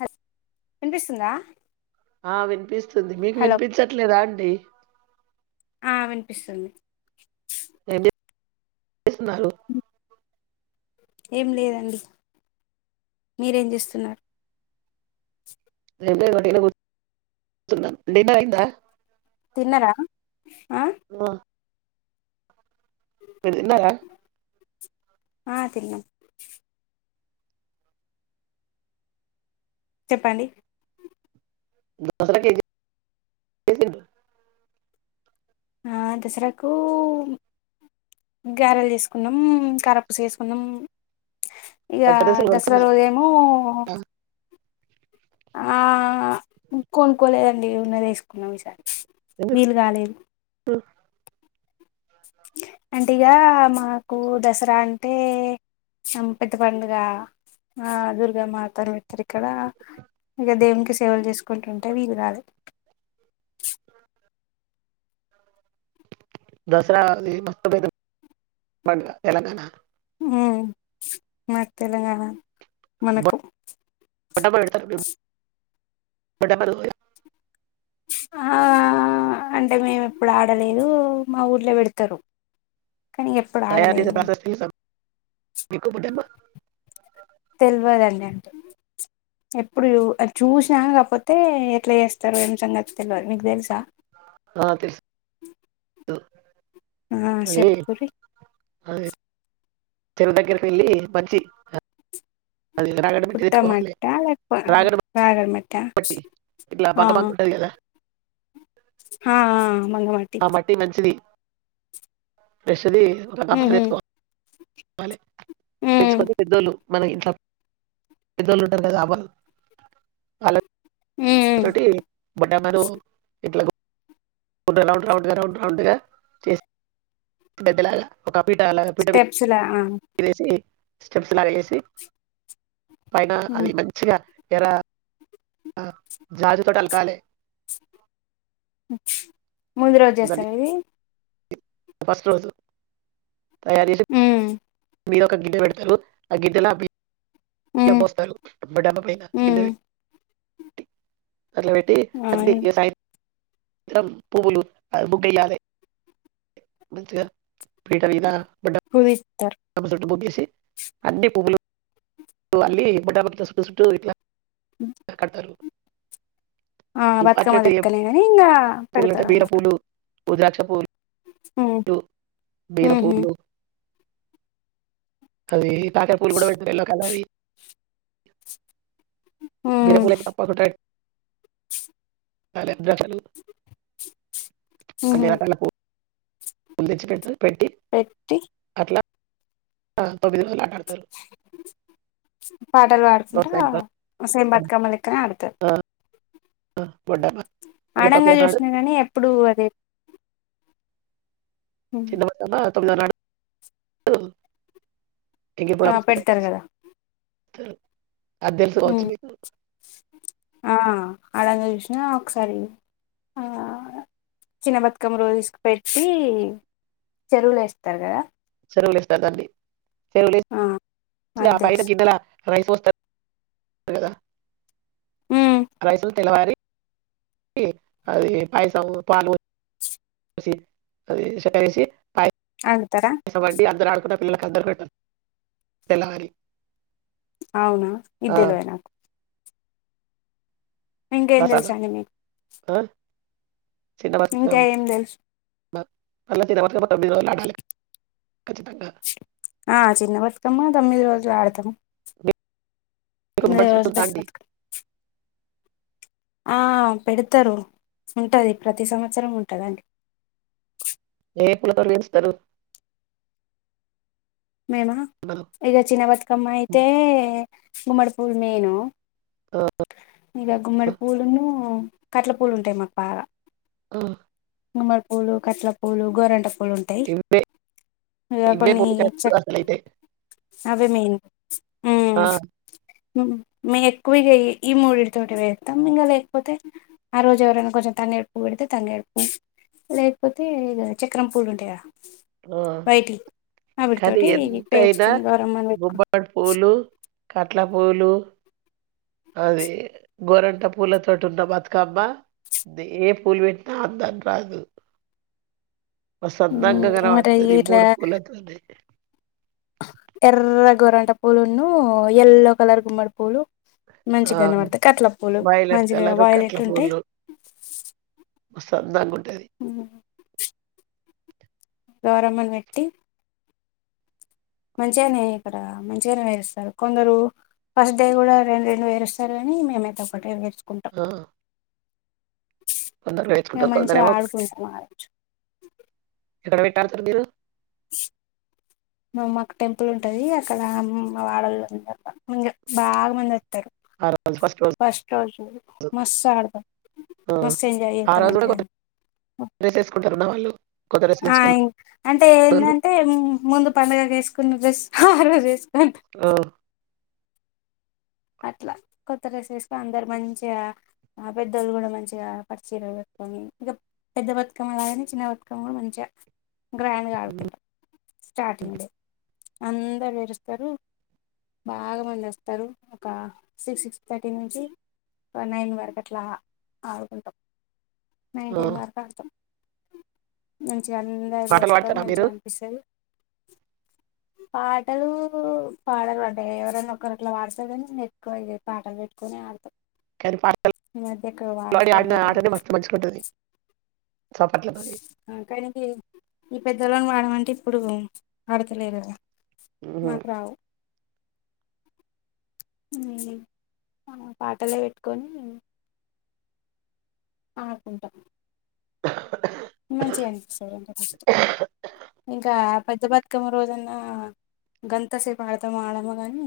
Hello వినిపిస్తుందా ఆ వినిపిస్తుంది మీకు హలో వినిపించట్లేదా అండి ఆ వినిపిస్తుంది సున్నారు ఏం లేదండి మీరేం చేస్తున్నారు [unintelligible] డిన్నరయిందా తిన్నర ఓ మీరు తిన్నారా ఆ తిన్నాం చెప్పండి దసరా కేజ్ ఏంచేసిండ్రూ ఆ దసరాకు గారెలు చేసుకున్నాం కార పూస వేసుకున్నాం ఇక కొత్త డ్రెస్సులు దసరా కొనుక్కున్నారా రోజేమో ఆ కొనుక్కోలేదండి ఉన్నది వేసుకున్నమ్ ఈ సారి ఎందుకు వీలు కాలేదు అంటే ఇగా మాకు దసరా అంటే పెద్ద పండుగ ఆ దుర్గా మాతను పెడతారు ఇక్కడ ఇక దేవునికి సేవలు చేసుకుంటు ఉంటే వీలుకాలే దసరా మ తెలంగాణ [unintelligible] ఉ మా తెలంగాణ మనకు బొడ్డమ్మ పెడతారు మీరు [unintelligible] ఆ అంటే మేము ఇప్పుడు ఆడలేదు మా ఊర్లో పెడతారు కానీ ఎప్పుడు ఆడలేదు నేను తయారకుట్ట ఎప్పుడూ తెల్వదండి అంటే ఎప్పుడు చూ చూసినా కాకపోతే ఎట్లా చేస్తారుో ఏం సంగతి తెలియదు మీకు తెలుసా ఆ తెల్సు ఆ అది సెప్పురి అది చెరువు దగ్గరికి వెళ్ళి మంచి అది రాగడి మట్టి పుట్ట తెచ్చుకోవాలి మట్ట లేక రేగడ మ పట్టి గ్లాబాగా బట్టలేదా కధ ఆహా మంగమాటి ఫష్ ది ఒక కపలు ఉహు తెసుకోవాలిల ఉ తెచ్చుకతే పెద్దోళ్ళు మనకి ఇంట్లా పె ఉంటుంది కాబ అ ఉ చ బనామా డు రౌండ్ రౌండ్ రౌండ్ రౌండ్ గా చేసి పెద్దలాగా ఒక పీఠ అలా పీఠ స్టెప్స్ లా ఆ తినేసి స్టెప్స్ ఎలా కేసి పైన ఉమ్. అది మంచిగా ఎరా ఆ జాజు తోటలకాలే హమ్ ముందు రోజు చేస్తారు ఇది ఫస్ట్ రోజు తయారీలు ఉ మీరు ఒక గిద్ద పెడతారు ఆ గిడ్దలా ఉ బస్తడ్డబ పనా ఉ గిన్నెల అట్లా పెట్టి ఆ అంటే సా ఇ పూపులు బుగ దే మంచిగా పీట పలా హు విస్తర అట్ పగిసి అన్ని పులు అల్లి బట్ల చుట్ట చుట్టూ ఇట్లా కడతారు ఆ బతుకమ్మలు ఎక్కలే నని ఇంకా పూల అంటతే బీర పూలు ఉద్రాక్షపూల్ హ్మ్ టు హుహు. బీరపూలు అది దాక పూలు కూడా పెడతారు ఎల్లో కలర్ వి బీర హ్మ్. పూలు అయితే తప్పకుంటాయి సరే పది హుహు. గంటలకు పూలు తెచ్చి పెడతాది పెట్టి పెట్టి అట్లా ఆ పాటల్ పాడుకుంటా సేమ్ బతుకమ్మ లెక్కనే ఆడతర్ అ ఆడంగా చూసిన కానీ ఎప్పుడూ అది హ్మ్. చిన్న పందన్న [unintelligible] ఆ [unintelligible] పెడతారు కదా! త అది తెలుసుకోవచ్చు హ్మ్. మీకు ఆ! ఆడంగా చూసినా ఒకసారి ఆ చిన్న బతుకమ్మ రోజేస్కిపెట్టి చెరువుల ఎస్తరు కదా చెరువులు ఇస్తారుదండి ఆ! అది తెలుసు. [unintelligible] రైసు వస్తరు కదా హ్మ్. రైసులు తినవారి అది పాయసము పాలు అసి అది‌‌ చెక్కరేసి పాయ ఆడుతారా? ఏవండీ అందరూ ఆడుకుంటారు పిల్ల కద్దరు కడతారు తెల్లవారి అవునా ఇది ఆ, తెల్వదు నాకు ఇంకేం ప్రసాదం తెల్సండి మీక్. ఆ, చిన్న ఇంకా బతుకమ్మ ఏం తెల్సు, మళ్ళీ చిన్న బతుకమ్మ తొమ్మిది రోజులు ఆడాలి ఖచ్చితంగా ఆ చిన్న బతుకమ్మా తొమ్మిది రోజుల్ ఆడ్త్. కదా. మీకు గుమ్మడి చెట్టు [unintelligible] ఉందా పెద్ద అండి బతకమ్మ్. ఆ పెడ్తారు ఉంటది, ప్రతి సంవత్సరం ఉంటదండి. ఏ పూలతోని చేస్తారు. మేమా, ఇగ చిన్న బతుకమ్మ అయితే. గుమ్మడి పూల్ మేను. ఆ, ఇగ గుమ్మడి పూలూన్ను. కట్ల పూలుంటయ్, మాక్ బాగ. ఆ. గుమ్మడి పూలు, కట్ల పూలు, గోరెంట పు. లు ఉంటాయి. ఇవే ఇగ ఇవే కొన్ని పూలు చేస్తారు చక్ అసలు అయితే అవే మేన్. ఆ. ఉమ్‌, మే ఎక్కువ చేయ్యి, ఈ మూడిటితోటి పేర్తం, ఇంగ లేకపోతే ఆ రోజు ఎవరైనా కొంచెం తంగేడు పువ్వు పెడితే, తంగేడు పువ్వు. లేకపోతే ఇగ, చక్రం పూలుంటైగా. ఆ కానీ వాటితోటి ఎంత అయినా, పేర్చుకొని గౌరమ్మని పెట్టుకో గుమ్మడ్ పూలు. కట్ల పూలు. అది. గోరంట పూలతోటి ఉన్న బతుకమ్మ, దే ఏ పూలు పెట్టినా అందం రాదు. మస్త్ ఉమ్, అందంగా మరి గానపడ్తాది, ఇట్లా మూడు పూలతోనే. ఎర్ర గోరంట పూలున్ను, ఎల్లోకలర్ గుమ్మడి పూలు. ఆ, మంచిగాన్పడతాయి కట్ల పూలు, వైలెట్ మంచిగా కలరు వైలెట్ ఉంటాయి. మస్త్ అందంగున్. ఉమ్. గౌరమ్మని వేట్టి. మంచిగానే ఇక్కడ మంచిగానే పేరుస్తారు. కొందరు ఫస్ట్ డే గుడా రెండు, రెండు పేరుస్తారు కాని, మేమైతే ఒకటే పేర్చూ. ఆ. కొందరు [unintelligible] ఇక కుంటారు, కొందరు మంచిగా ఏమో. [unintelligible] ఆడుకుంటాం ఆడ ఎక్కడ బెట్టి ఆడ్తారు మీరు. మా మాకు టెంపుల్ ఉంటది, అక్కడ మా వాడల్లో [unintelligible] బాగా మంది అచ్. తరూ. ఆ రోజు రోజు ఫస్ట్ రోజు మస్త్ ఆడతాం, ఆ మస్తు ఎంజాయ్ ఆ చేస్తాం రోజు కూడా అంటే కొత్త ఆ. డ్రెస్ వేసుకుంటారు ఉన్న వాళ్ళు. కొత్త డ్రెస్ ఆ ఇన్ అంటే తెచ్చుకున్నోళ్ళు ఏందంటే, ముందు పండుగ జేసుకున్న డ్రెస్. [unintelligible] రెస్ ఓ అట్లా కొత్త డ్రెస్సులో అందరు మంచిగా పెద్దోళ్ళు కూడా మంచిగా పట్టుచీర పెట్టుకొని ఇక పెద్ద బతుకమ్మ అలాగానే చిన్న బతుకమ్మ కూడా మంచిగా గ్రాండగా ఉమ్, అడుకుంటా స్టార్టింగ్లో అందరు వరుస్తారు బాగా మందు వెస్తారు ఒక సిక్స్ సిక్స్ థర్టీ నుంచి ఒక నైన్ వరకు అట్లా ఆడుకుంటాం ఆ నైన్ంటైన్ వరకు అతం అ [unintelligible] మంచి అందరు పాటలు వస్తారు పాడతారా మీరు మంచిగా అనిపిస్తుంది పాటలు పాడలు అంటే ఎవరైనా ఒకరుట్లాడుత నెట్టు పాట పెట్టుకొని ఆడతాం కానీ పాటలు మదక్క పాడి వాట ఆడిన ఆటనే మస్తు మంచిగుంటది చప్పట్లతోని కానీ ఈ పెద్ద వాడ అంటే ఇప్పుడు ఆడతలే ఉహు. మకురావు పాటలే పెట్టుకొని అనుకుంటాను మంచిగ అనిపిస్తాది అంటే ఫస్ట్ ఇంకా పెద్ద బతుకమ్మ రోజన్న గంతసేపు ఆడతాము ఆడమో గాని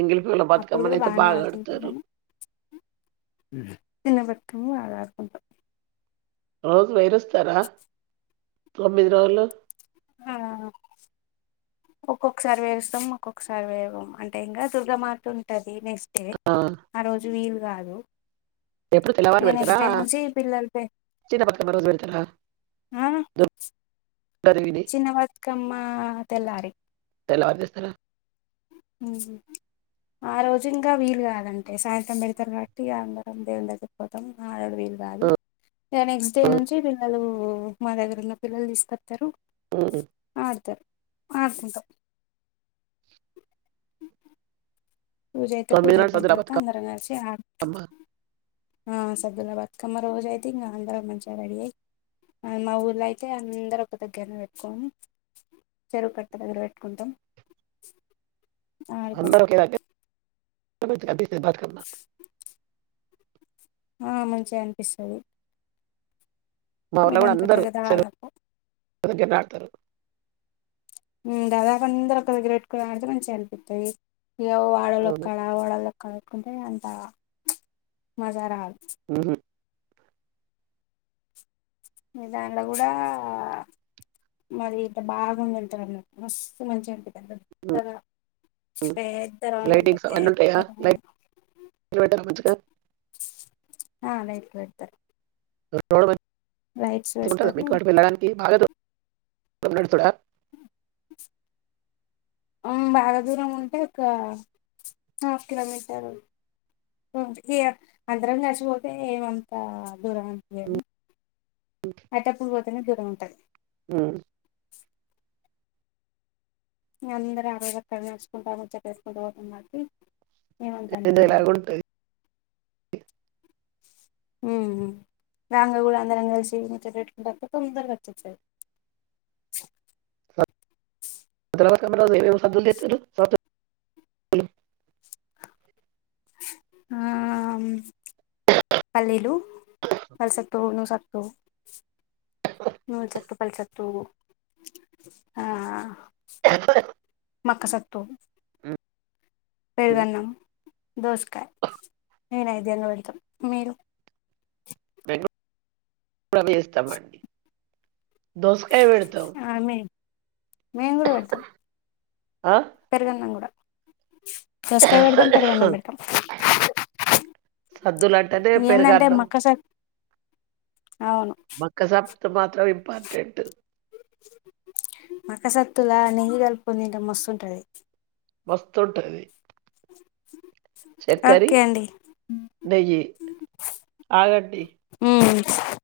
ఎంగెలి పిల బతుకమ్మని అయితే బాగా ఆడుకుంటాం ఆడతారు కానీ చిన్న బతుకమ్మ అడా అడ్డుకుంటాం రాజు వైరస్ త్తర తొమ్మిది రోజులు ఆ ఒక్కొక్కసారి వేస్తాం ఒక్కొక్కసారి వేయం అంటే ఇంకా దుర్గామాత ఉంటది నెక్స్ట్ డే ఆ ఆ రోజు వీలు కాదు ఎప్పుడు తెల్లవారు ఇక పెడతారా నెక్స్ట్ డే నుంచి పిల్లలు చిన్న బతుకమ్మ రోజు పెడతారా ఆ దుర్గాదేవిని చిన్న బతుకమ్మ తెల్లారి తెల్లారి తేస్తారా ఆ రోజు ఇంకా వీలు కాదంటే సాయంత్రం పెడతారుబట్టి అందరం దేవుని దగ్గరికి పోతాం ఆడది కాదు ఆ ఇకా నెక్స్ట్ డే ఆ. నుంచి పిల్లలు ఓ మా దగ్గరన్న పిల్లలు తీకోస్త తారు హ్మ్. ఆడతారు అడుకుంటాం పూజ అయితే తొమ్మిది పూజ నాడు అయిపోయిన సందులో తర్వాత బతుకమ్మ అందరంగాలిసి ఆ మ్ సద్దుల బతుకమ్మ రోజు అయితే ఇంకా అందరూ మంచిగా రెడీ అయ్యి, మా ఊర్లో అయితే అందర ఒక దగ్గర పెట్టుకోము చెరువు కట్ట దగ్గర పెట్టుకుంటాం. ఆకం అందరూ ఒకే దగ్గర [unintelligible] మ్ మంచిగా అనిపిస్తుంది మాఊళ కూడా అందరు దాదాపు దగ్గర ఆడతారు మ్ దాదాపుందర ఒక దగ్గర పెట్కుని ఆడితే మంచిగా కనిపిస్తాయి ఇ అవును వాడలోక్కడ వాడ కలుపుకుంటే అంత మజా రా ఆహా మీదాంలో కూడా మది ఇట్ బాగుందింటారు, మస్తు మంచిగా అం పెద్ద గ ఉహు. పెద్ద రౌండ్ ఉంటది లైటింగ్స్ అవన్నీ ఉంటాయా పెద్ద లైటింగ్ పెట్టారు మంచిగా అ [unintelligible] లైట్స్ పెడతారు [unintelligible] [unintelligible] ఆ బాగా దూరం ఉంటే ఒక హాఫ్ కిలోమీటర్ అందరం కలిసిపోతే ఏమంతా గుర హ్మ్. అట పూర్వ [unintelligible] ఉంటాయి మ్ అందర ఆరక్కడ నేర్చుకుంటా ము చెప్పేసుకుంటూ పోతం మకి ఏమంత ఎంజాయ్ అనిపియదు లాగా ఉంటుంది హు హు దాంగగూళ అందరంగలిసి [unintelligible] తొందరగా వచ్చేతది [unintelligible] [inaudible] [unintelligible] ఆ పలీలు కల్సక్తు ను సక్త [inaudible] న చెక్క పల్ చెక్క హు ఆ [unintelligible] మకసతు పెరుగు అన్నాం దోస నేను ఐదంగా పెడతాను మీరు [inaudible] ప్ర వేస్తామండి ఆ మేము కూడా పెతం ఆ పెరుగన్నాం కూడా దోసకాయ పెడదాం పెరుగన్నం పెడతాం సద్దులు అంటేనే ఏందంటే పెరుగన్నాం మక్క సత్ అవును మక్కస మాత్రం ఇంపార్టెంట్ మక్కసత్తుల నెయ్యి గలుపూకుంటే మస్తు వస్తుంటుది. మస్తుంటది ఓకే అండి నెయ్యి ఆగండి